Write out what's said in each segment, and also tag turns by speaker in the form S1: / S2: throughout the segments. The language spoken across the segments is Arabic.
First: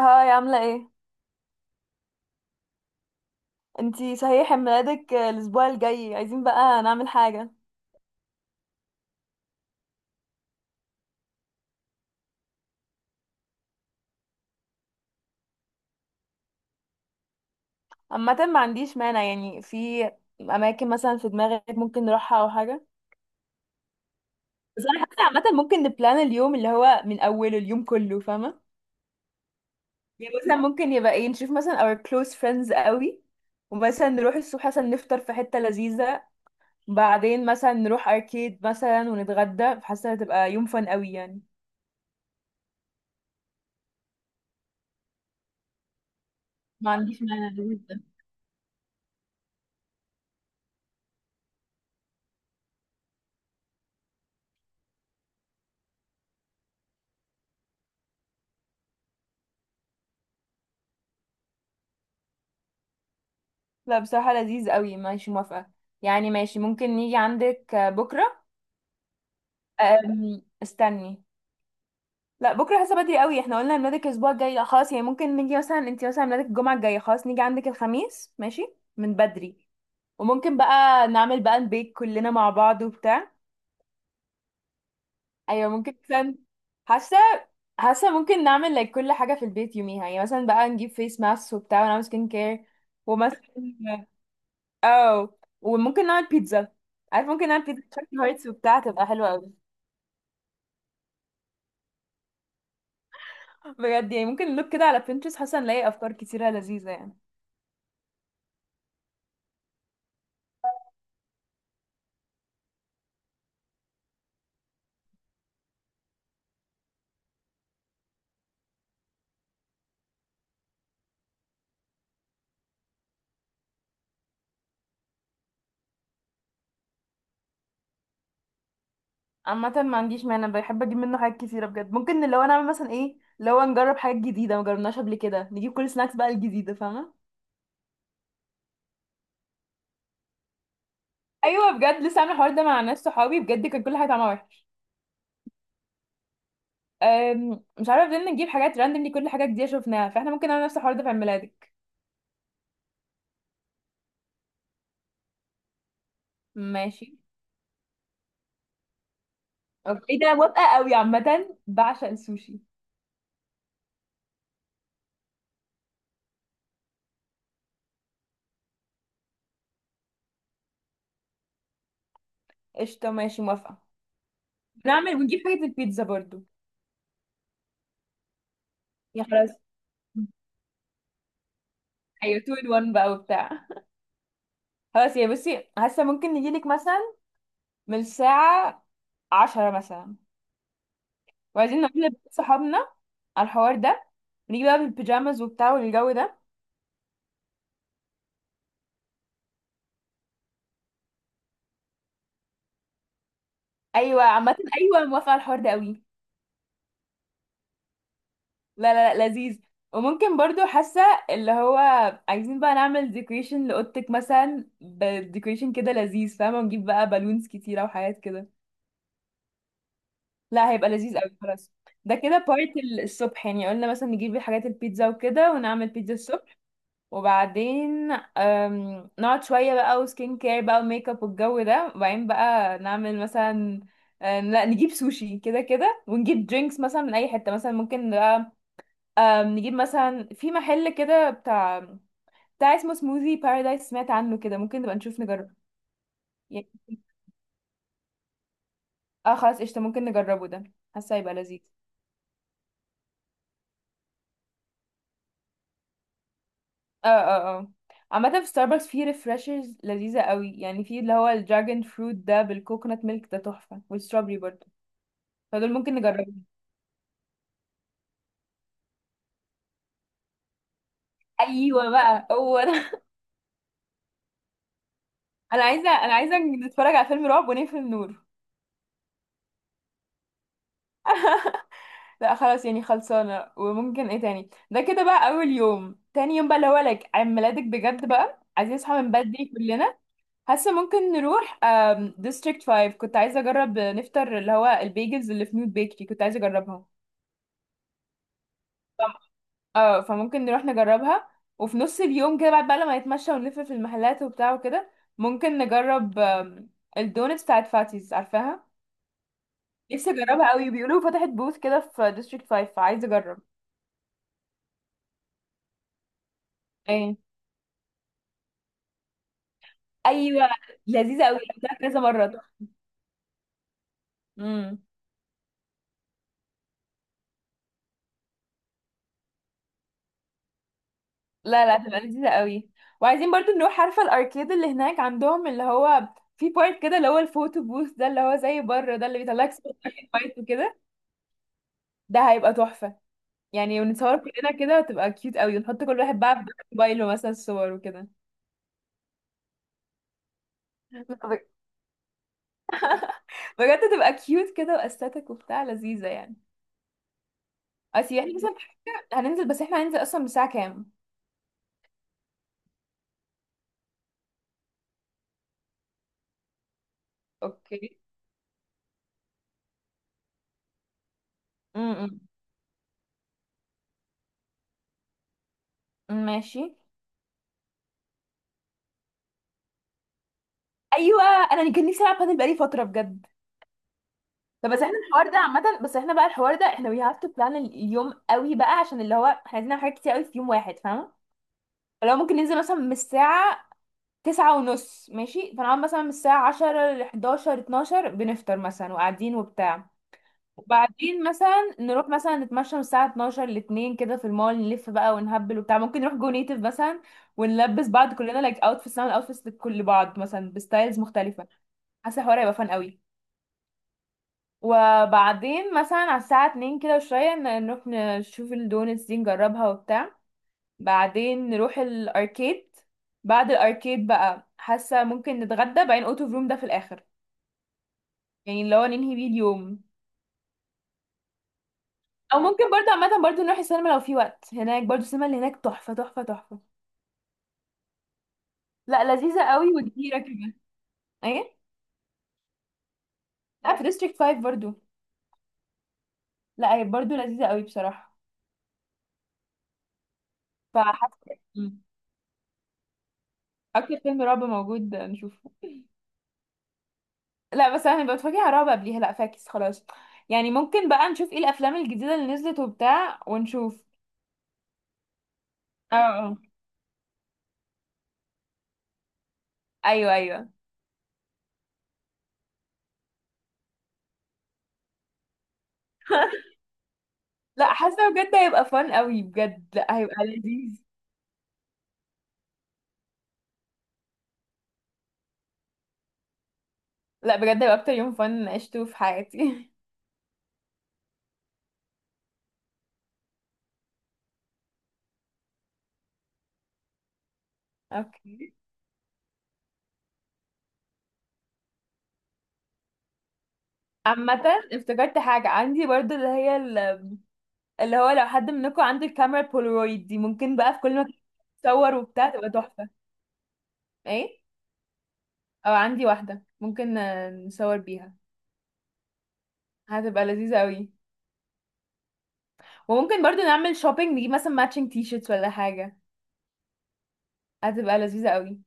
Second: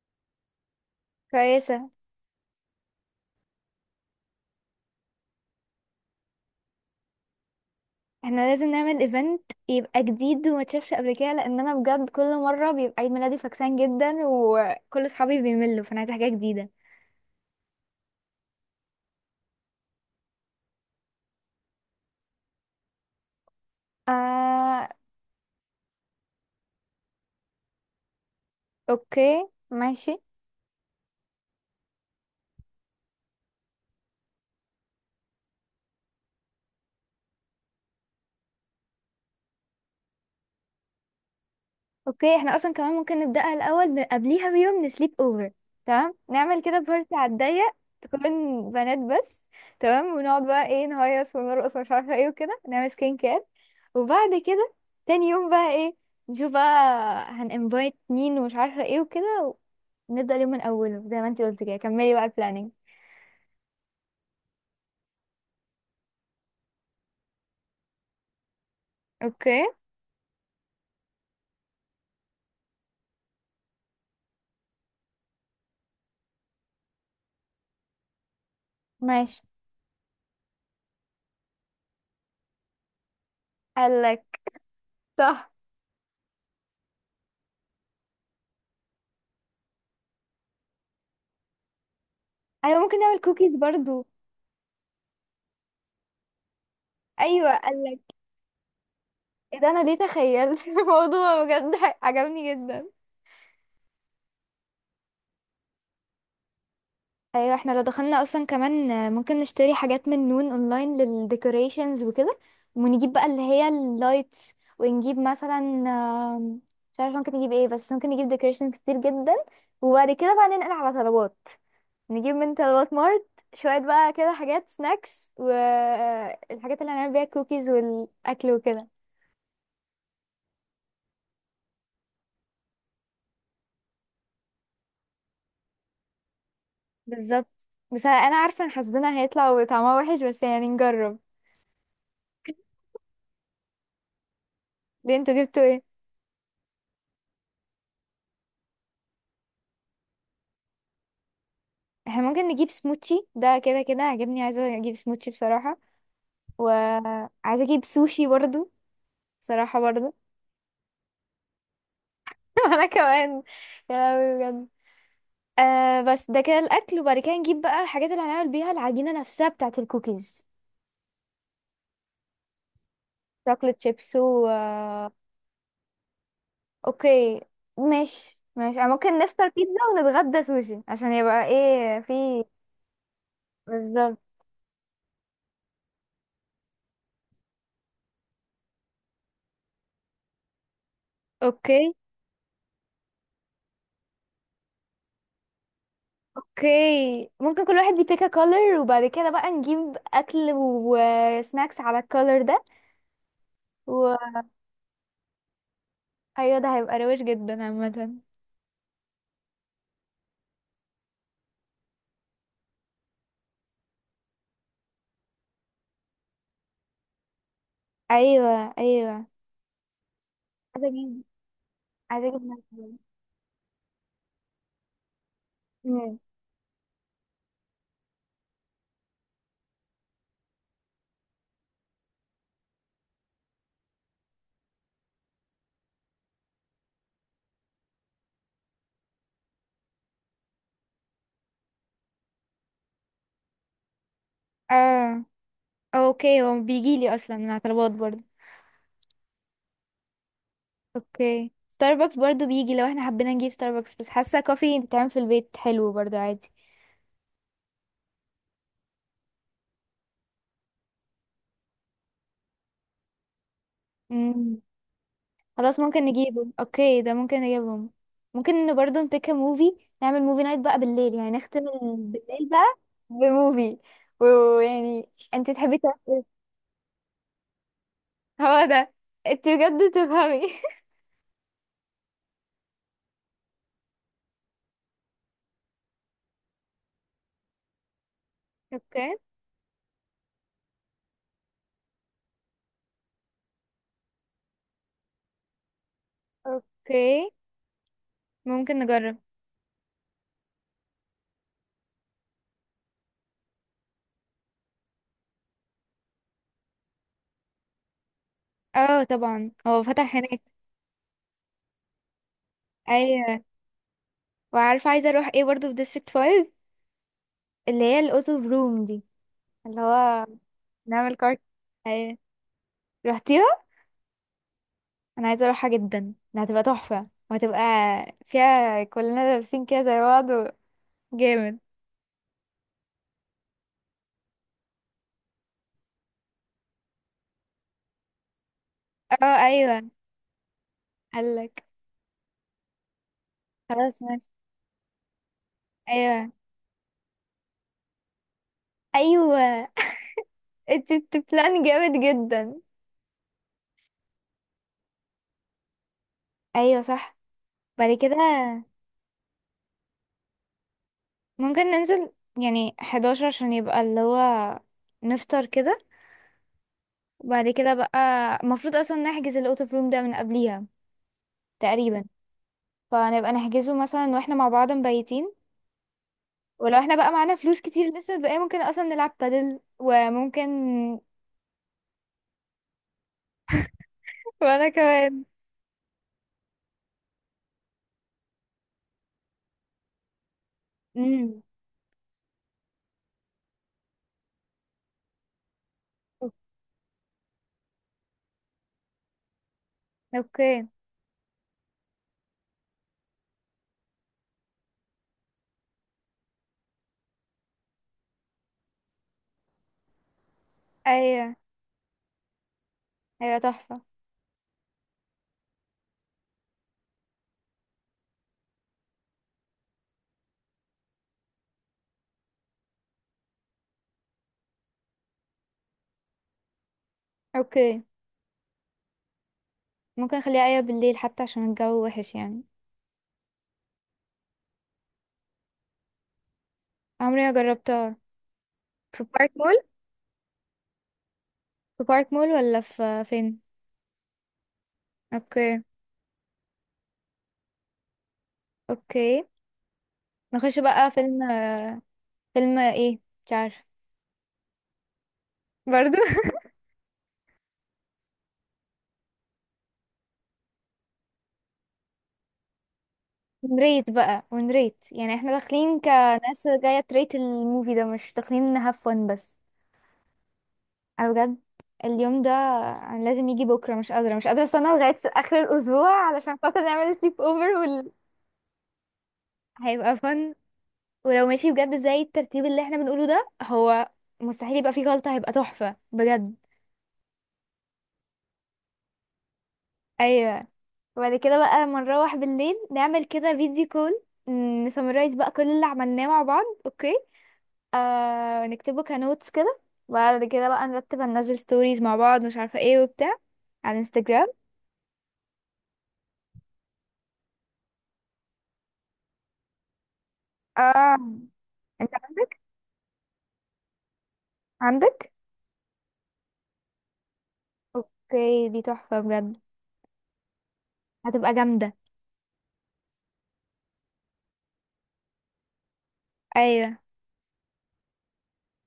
S1: هاي عاملة ايه؟
S2: كويسة.
S1: انتي صحيح عيد ميلادك الأسبوع الجاي، عايزين بقى نعمل حاجة.
S2: احنا لازم نعمل ايفنت يبقى جديد وما تشافش قبل كده، لان انا بجد كل مرة بيبقى عيد ميلادي فكسان جدا وكل صحابي بيملوا، فانا عايزة حاجة جديدة.
S1: عامة، ما عنديش مانع. يعني في أماكن مثلا في دماغك ممكن نروحها أو حاجة؟ بس
S2: آه.
S1: أنا حاسة عامة ممكن نبلان اليوم، اللي هو من أوله اليوم كله، فاهمة؟
S2: اوكي، ماشي.
S1: يعني مثلا ممكن يبقى ايه، نشوف مثلا our close friends قوي، ومثلا نروح الصبح مثلا نفطر في حتة لذيذة، بعدين مثلا نروح أركيد مثلا ونتغدى. حاسة هتبقى يوم فن قوي يعني.
S2: اوكي، احنا اصلا كمان ممكن نبدأها الاول قبليها بيوم نسليب اوفر. تمام، نعمل كده
S1: ما
S2: بارتي
S1: عنديش
S2: على
S1: مانع.
S2: الضيق. تكون بنات بس. تمام، ونقعد بقى ايه نهيص ونرقص ومش عارفة ايه وكده نعمل سكين كير. وبعد كده تاني يوم بقى ايه، نشوف بقى هنانفايت مين ومش عارفه ايه وكده. نبدأ اليوم من أوله زي ما انتي قلتي، كده كملي بقى البلاننج.
S1: لا بصراحة لذيذ قوي، ماشي موافقة. يعني ماشي، ممكن نيجي عندك بكرة.
S2: اوكي،
S1: استني، لا بكرة حاسة بدري قوي. احنا قلنا ميلادك الأسبوع الجاي، لا خلاص يعني ممكن نيجي مثلا، انتي مثلا ميلادك الجمعة الجاية، خلاص نيجي عندك الخميس، ماشي من
S2: ماشي.
S1: بدري. وممكن بقى نعمل بقى البيك كلنا مع بعض وبتاع.
S2: قالك صح.
S1: أيوة، ممكن مثلا. حاسة حاسة ممكن نعمل like كل حاجة في البيت يوميها. يعني مثلا بقى نجيب فيس ماسك وبتاع ونعمل سكين كير
S2: أيوة ممكن نعمل
S1: ومثلا،
S2: كوكيز برضو.
S1: اه، وممكن نعمل بيتزا. عارف، ممكن
S2: أيوة
S1: نعمل بيتزا
S2: قالك.
S1: شكل هايتس وبتاع، تبقى حلوة
S2: ايه
S1: قوي.
S2: ده، أنا ليه تخيلت الموضوع بجد؟ عجبني جدا.
S1: بجد يعني ممكن نلوك كده على بنترست، حاسه نلاقي افكار كتيره لذيذه يعني.
S2: أيوة، احنا لو دخلنا أصلا كمان ممكن نشتري حاجات من نون أونلاين للديكوريشنز وكده. ونجيب بقى اللي هي اللايتس، ونجيب مثلا مش عارفة ممكن نجيب ايه، بس ممكن نجيب ديكوريشنز كتير جدا. وبعد كده بقى ننقل على طلبات، نجيب من الوات مارت شوية بقى كده حاجات سناكس والحاجات اللي هنعمل بيها الكوكيز والأكل وكده.
S1: عامة ما عنديش مانع، بحب اجيب منه حاجات كتيرة بجد. ممكن اللي هو نعمل مثلا ايه، لو نجرب حاجات جديدة ما جربناش قبل كده، نجيب كل سناكس بقى الجديدة، فاهمة.
S2: بالظبط، بس أنا عارفة إن حظنا هيطلع وطعمها وحش، بس يعني نجرب.
S1: ايوه بجد، لسه عامله الحوار ده مع ناس صحابي، بجد كان كل حاجه طعمها وحش.
S2: ليه، انتوا جبتوا ايه؟
S1: مش عارفه، فضلنا نجيب حاجات راندملي، كل حاجه جديده شفناها. فاحنا ممكن نعمل نفس الحوار ده في عيد ميلادك.
S2: احنا ممكن نجيب سموتشي، ده كده كده عجبني، عايزة أجيب سموتشي بصراحة.
S1: ماشي.
S2: وعايزة أجيب سوشي برضو، بصراحة
S1: اوكي
S2: برضو
S1: إيه ده، موافقة قوي، عامة بعشق السوشي.
S2: وأنا كمان. يا لهوي بجد. آه بس ده كده الأكل، وبعد كده نجيب بقى الحاجات اللي هنعمل بيها العجينة نفسها بتاعة الكوكيز،
S1: قشطة ماشي موافقة.
S2: شوكليت شيبس و
S1: نعمل ونجيب حاجة البيتزا برضو.
S2: اوكي. ماشي ماشي، أنا ممكن
S1: يا
S2: نفطر
S1: خلاص.
S2: بيتزا ونتغدى سوشي عشان يبقى ايه
S1: ايوه
S2: في.
S1: 2 in 1 بقى وبتاع.
S2: بالظبط.
S1: خلاص يا بصي، حاسة ممكن نجيلك مثلا من الساعة 10 مثلا. وعايزين
S2: اوكي.
S1: نقول صحابنا على الحوار ده، نيجي بقى بالبيجامز وبتاع والجو ده.
S2: اوكي، ممكن كل واحد يبيك كولر وبعد كده بقى نجيب اكل وسناكس على الكولر ده.
S1: ايوه
S2: وايوه،
S1: عامة، ايوه موافقة على الحوار ده قوي.
S2: ده هيبقى روش جدا عامة.
S1: لا، لا، لا، لذيذ. وممكن برضو حاسة اللي هو عايزين بقى نعمل ديكوريشن لأوضتك مثلا، بديكوريشن كده لذيذ فاهمة، ونجيب بقى بالونز كتيرة وحاجات كده.
S2: ايوه ايوه.
S1: لا
S2: عايزه
S1: هيبقى لذيذ
S2: اجيب
S1: قوي خلاص. ده
S2: عايزه
S1: كده
S2: اجيب ناس
S1: بارت.
S2: برضه.
S1: الصبح، يعني قلنا مثلا نجيب الحاجات البيتزا وكده ونعمل بيتزا
S2: مم.
S1: الصبح. وبعدين نقعد شوية بقى، وسكين كير بقى وميك اب والجو ده، وبعدين بقى نعمل مثلا لا، نجيب سوشي كده كده، ونجيب درينكس مثلا من اي حتة. مثلا ممكن بقى نجيب مثلا في محل كده بتاع اسمه سموذي بارادايس، سمعت عنه كده، ممكن نبقى نشوف
S2: اه.
S1: نجربه.
S2: اوكي، هو
S1: يعني
S2: بيجيلي اصلا من على طلبات برضه.
S1: اه خلاص قشطة، ممكن نجربه ده. حاسة هيبقى
S2: اوكي،
S1: لذيذ.
S2: ستاربكس برضو بيجي لو احنا حبينا نجيب ستاربكس، بس حاسه كوفي بتتعمل في البيت حلو برضو عادي.
S1: اه عامة في ستاربكس في ريفرشرز لذيذة قوي، يعني في اللي هو الدراجون فروت ده بالكوكونات ميلك ده تحفة، والستrawberry
S2: مم.
S1: برضه. فدول
S2: خلاص،
S1: ممكن
S2: ممكن
S1: نجربهم.
S2: نجيبه. اوكي، ده ممكن نجيبهم. ممكن برضو نبيك موفي، نعمل موفي نايت بقى بالليل، يعني نختم
S1: ايوه بقى
S2: بالليل
S1: هو
S2: بقى
S1: ده.
S2: بموفي. ويعني انت
S1: انا
S2: تحبي
S1: عايزة انا
S2: تاكل.
S1: عايزة نتفرج على فيلم رعب ونقفل النور.
S2: هو ده. انت بجد تفهمي
S1: لا خلاص يعني خلصانة. وممكن ايه تاني، ده كده بقى اول يوم. تاني يوم بقى اللي هو لك عيد ميلادك، بجد بقى عايزين نصحى
S2: اوكي.
S1: من بدري كلنا. حاسة ممكن نروح ديستريكت 5، كنت عايزة اجرب نفطر اللي هو البيجلز اللي في نوت بيكري، كنت عايزة اجربها.
S2: اوكي، ممكن نجرب.
S1: اه فممكن نروح نجربها. وفي نص اليوم كده، بعد بقى لما نتمشى ونلف في المحلات وبتاع وكده، ممكن نجرب الدونتس بتاعت فاتيز، عارفاها.
S2: اه طبعا، هو
S1: نفسي
S2: فتح هناك.
S1: اجربها قوي، بيقولوا فتحت بوث كده في ديستريكت 5، فعايزه اجرب.
S2: ايوه، وعارفه عايزه اروح ايه برضو في ديستريكت 5؟
S1: ايه،
S2: اللي هي الاوتو روم دي، اللي هو
S1: ايوه
S2: نعمل
S1: لذيذه قوي،
S2: كارت.
S1: اكلتها كذا
S2: ايوه.
S1: مره.
S2: رحتيها؟
S1: امم.
S2: انا عايزه اروحها جدا، ده هتبقى تحفه. وهتبقى فيها كلنا لابسين كده زي بعض جامد.
S1: لا، لا، هتبقى لذيذه قوي. وعايزين برضو نروح، عارفه الاركيد اللي هناك عندهم اللي هو في بارت كده اللي هو الفوتو بوث ده، اللي هو زي بره ده اللي
S2: اه
S1: بيطلعك صور
S2: ايوه.
S1: فايت وكده.
S2: قالك.
S1: ده هيبقى تحفه. يعني
S2: خلاص
S1: ونتصور
S2: ماشي.
S1: كلنا كده، تبقى كيوت قوي، ونحط كل واحد
S2: ايوه
S1: بقى في موبايله مثلا صور وكده.
S2: ايوه. انت بلان جامد جدا.
S1: بجد تبقى كيوت كده واستاتيك وبتاع، لذيذة يعني.
S2: ايوه صح. بعد كده
S1: اصل احنا مثلا في حاجة هننزل. بس احنا هننزل اصلا الساعة كام؟
S2: ممكن ننزل يعني 11 عشان يبقى اللي هو نفطر كده. وبعد كده بقى
S1: اوكي.
S2: المفروض اصلا نحجز الاوتو روم ده من قبليها تقريبا.
S1: امم.
S2: فنبقى نحجزه مثلا واحنا مع بعض مبيتين.
S1: ماشي.
S2: ولو احنا بقى معانا فلوس كتير لسه بقى، ممكن اصلا نلعب بادل وممكن
S1: ايوه انا كان نفسي العب بادل بقالي فترة بجد.
S2: وانا
S1: طب بس احنا
S2: كمان.
S1: الحوار ده عامة، بس احنا بقى الحوار ده احنا وي هاف تو بلان اليوم قوي بقى، عشان اللي هو احنا عايزين نعمل حاجات كتير قوي في يوم واحد، فاهمة.
S2: امم.
S1: لو ممكن ننزل مثلا من الساعة 9:30، ماشي، فنقعد مثلا من الساعة 10 لحداشر اتناشر بنفطر مثلا وقاعدين وبتاع.
S2: اوكي.
S1: وبعدين مثلا نروح مثلا نتمشى من الساعة اتناشر لاتنين كده في المول، نلف بقى ونهبل وبتاع، ممكن نروح جو نيتف مثلا. ونلبس بعض كلنا لايك اوتفيتس، نعمل اوتفيتس لكل بعض مثلا بستايلز
S2: ايوه،
S1: مختلفة. حاسة الحوار هيبقى فان قوي.
S2: ايوه تحفة.
S1: وبعدين مثلا على الساعة اتنين كده وشوية، نروح نشوف الدونتس دي نجربها وبتاع. بعدين نروح الاركيد. بعد الاركيد بقى، حاسه ممكن نتغدى، بعدين اوت اوف روم ده في الاخر.
S2: اوكي،
S1: يعني اللي هو ننهي بيه اليوم.
S2: ممكن اخليها ايوه بالليل حتى عشان الجو وحش
S1: او
S2: يعني.
S1: ممكن برضه، عامه برضه نروح السينما لو في وقت، هناك برضه السينما اللي هناك تحفه، تحفه، تحفه.
S2: عمري ما جربتها. في
S1: لا
S2: بارك
S1: لذيذه
S2: مول.
S1: قوي وكبيره كمان. ايه؟
S2: في بارك مول ولا في فين؟
S1: لا في ديستريكت 5 برضه.
S2: اوكي.
S1: لا هي برضه لذيذه قوي بصراحه.
S2: اوكي، نخش بقى فيلم
S1: فحاسه مم.
S2: فيلم ايه؟ مش عارفه.
S1: اكتر فيلم رعب موجود نشوفه.
S2: برضو
S1: لا بس انا ببقى بتفرج على رعب قبليها، لا فاكس خلاص. يعني ممكن بقى نشوف ايه الافلام الجديده اللي نزلت وبتاع ونشوف.
S2: نريت بقى ونريت، يعني احنا داخلين
S1: اه آه.
S2: كناس جاية تريت الموفي ده، مش داخلين نهاف فن بس.
S1: ايوه، ايوه.
S2: انا بجد اليوم ده، انا لازم يجي بكره، مش قادره مش قادره استنى لغايه اخر الاسبوع علشان خاطر نعمل سليب اوفر
S1: لا حاسه بجد هيبقى فن قوي بجد،
S2: هيبقى
S1: لا هيبقى
S2: فن.
S1: لذيذ.
S2: ولو ماشي بجد زي الترتيب اللي احنا بنقوله ده، هو مستحيل يبقى فيه غلطه، هيبقى تحفه بجد.
S1: لا بجد هيبقى اكتر يوم فن عشته في حياتي.
S2: ايوه. وبعد كده بقى لما نروح بالليل نعمل كده فيديو كول، نسمرايز بقى كل اللي عملناه مع بعض. اوكي.
S1: اوكي.
S2: نكتبه كنوتس كده. وبعد كده بقى نرتب هننزل ستوريز مع بعض، مش عارفه ايه وبتاع، على انستجرام.
S1: عامة افتكرت حاجة عندي برضو اللي هي اللي هو لو حد منكم عنده الكاميرا البولارويد دي، ممكن بقى في
S2: اه.
S1: كل مكان
S2: انت
S1: تصور وبتاع،
S2: عندك؟
S1: تبقى تحفة. ايه؟
S2: عندك؟
S1: او عندي واحدة، ممكن نصور بيها.
S2: اوكي، دي تحفة بجد.
S1: هتبقى لذيذة قوي.
S2: هتبقى جامدة.
S1: وممكن برضو نعمل شوبينج، نجيب مثلا ماتشنج تي شيرتس ولا حاجة،
S2: ايوه.
S1: هتبقى لذيذة قوي.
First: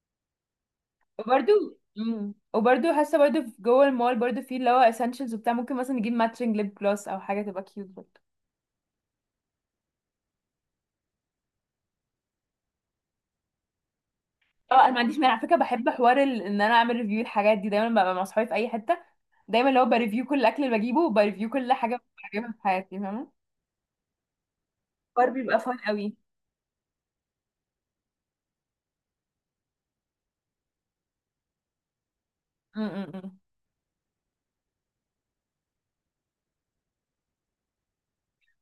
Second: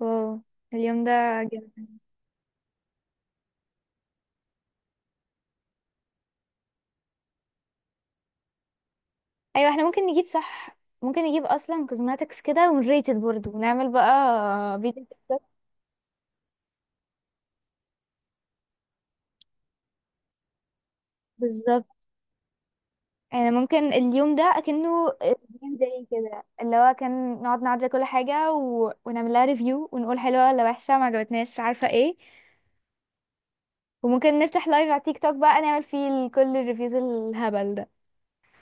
S2: واو، اليوم ده
S1: وبرده
S2: جامد.
S1: وبرده حاسه برده في جوه المول برده، في اللي هو اسينشلز وبتاع، ممكن مثلا نجيب ماتشنج ليب جلوس او حاجه، تبقى كيوت برده.
S2: ايوه، احنا ممكن نجيب، صح ممكن نجيب اصلا كوزماتكس كده ونريتد برضه، ونعمل بقى
S1: اه، انا ما
S2: فيديو تيك
S1: عنديش مانع على
S2: توك.
S1: فكره. بحب حوار ان انا اعمل ريفيو الحاجات دي، دايما ببقى مع اصحابي في اي حته دايما اللي هو بريفيو كل الاكل اللي بجيبه، وبريفيو كل
S2: بالظبط.
S1: حاجه بجيبها في حياتي، فاهمه.
S2: يعني ممكن اليوم ده اكنه
S1: حوار بيبقى
S2: ريفيو
S1: فun
S2: داي،
S1: قوي.
S2: كده اللي هو كان نقعد نعدل كل حاجة ونعمل لها ريفيو ونقول حلوة ولا وحشة ما عجبتناش عارفة ايه.
S1: امم.
S2: وممكن نفتح لايف على تيك توك بقى، نعمل فيه كل الريفيوز الهبل ده.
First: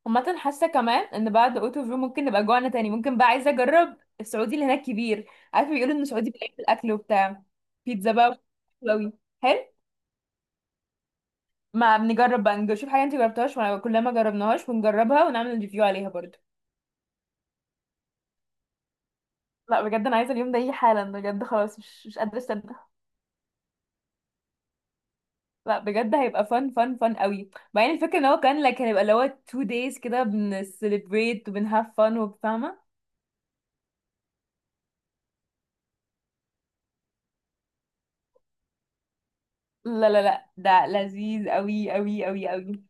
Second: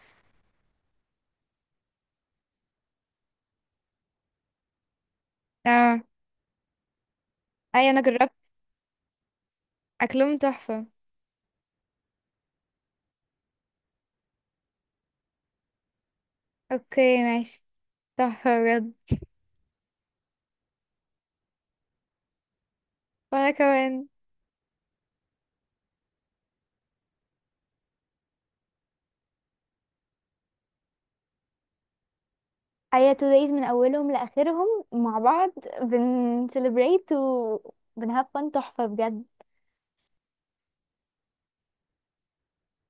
S1: عامة حاسة كمان ان بعد اوتو فيو ممكن نبقى جوعنا تاني. ممكن بقى عايزة اجرب السعودي اللي هناك كبير، عارفة بيقولوا
S2: اه
S1: ان السعودي بيلاقي في الاكل وبتاع.
S2: ايوه. انا
S1: بيتزا بقى،
S2: جربت.
S1: حلو قوي، حلو.
S2: اكلهم تحفة.
S1: ما بنجرب بقى، نشوف حاجه انت جربتهاش وانا كلنا ما جربناهاش ونجربها ونعمل ريفيو عليها برضو.
S2: اوكي ماشي. تحفة بجد.
S1: لا بجد، انا عايزه اليوم ده يجي حالا، بجد خلاص مش قادره استنى.
S2: وأنا كمان.
S1: لا بجد هيبقى فن، فن، فن قوي. بعدين الفكره ان هو كان لك، هيبقى اللي هو تو دايز كده بنسليبريت وبنهاف فن وبفاهمه.
S2: هي تو دايز من اولهم لاخرهم مع بعض، بن celebrate و بن have fun، تحفه بجد.
S1: لا، لا، لا، ده لذيذ قوي، قوي، قوي، قوي.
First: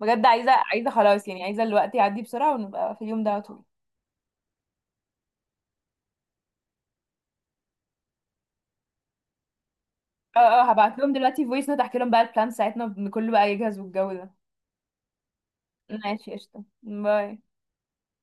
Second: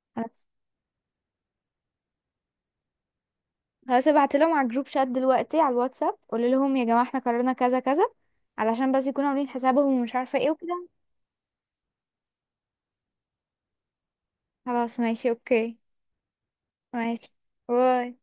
S1: بجد
S2: خلاص.
S1: عايزه خلاص، يعني عايزه الوقت يعدي بسرعه ونبقى في اليوم ده على طول.
S2: خلاص، ابعت لهم على الجروب شات دلوقتي على الواتساب، قول لهم يا جماعة احنا قررنا كذا كذا، علشان بس يكونوا عاملين حسابهم ومش عارفة
S1: اه،
S2: ايه
S1: اه،
S2: وكده.
S1: هبعت لهم دلوقتي فويس نوت، احكي لهم بقى البلان بتاعتنا كله بقى يجهز والجو ده.
S2: خلاص ماشي. اوكي
S1: ماشي قشطه،
S2: ماشي.
S1: باي.
S2: باي.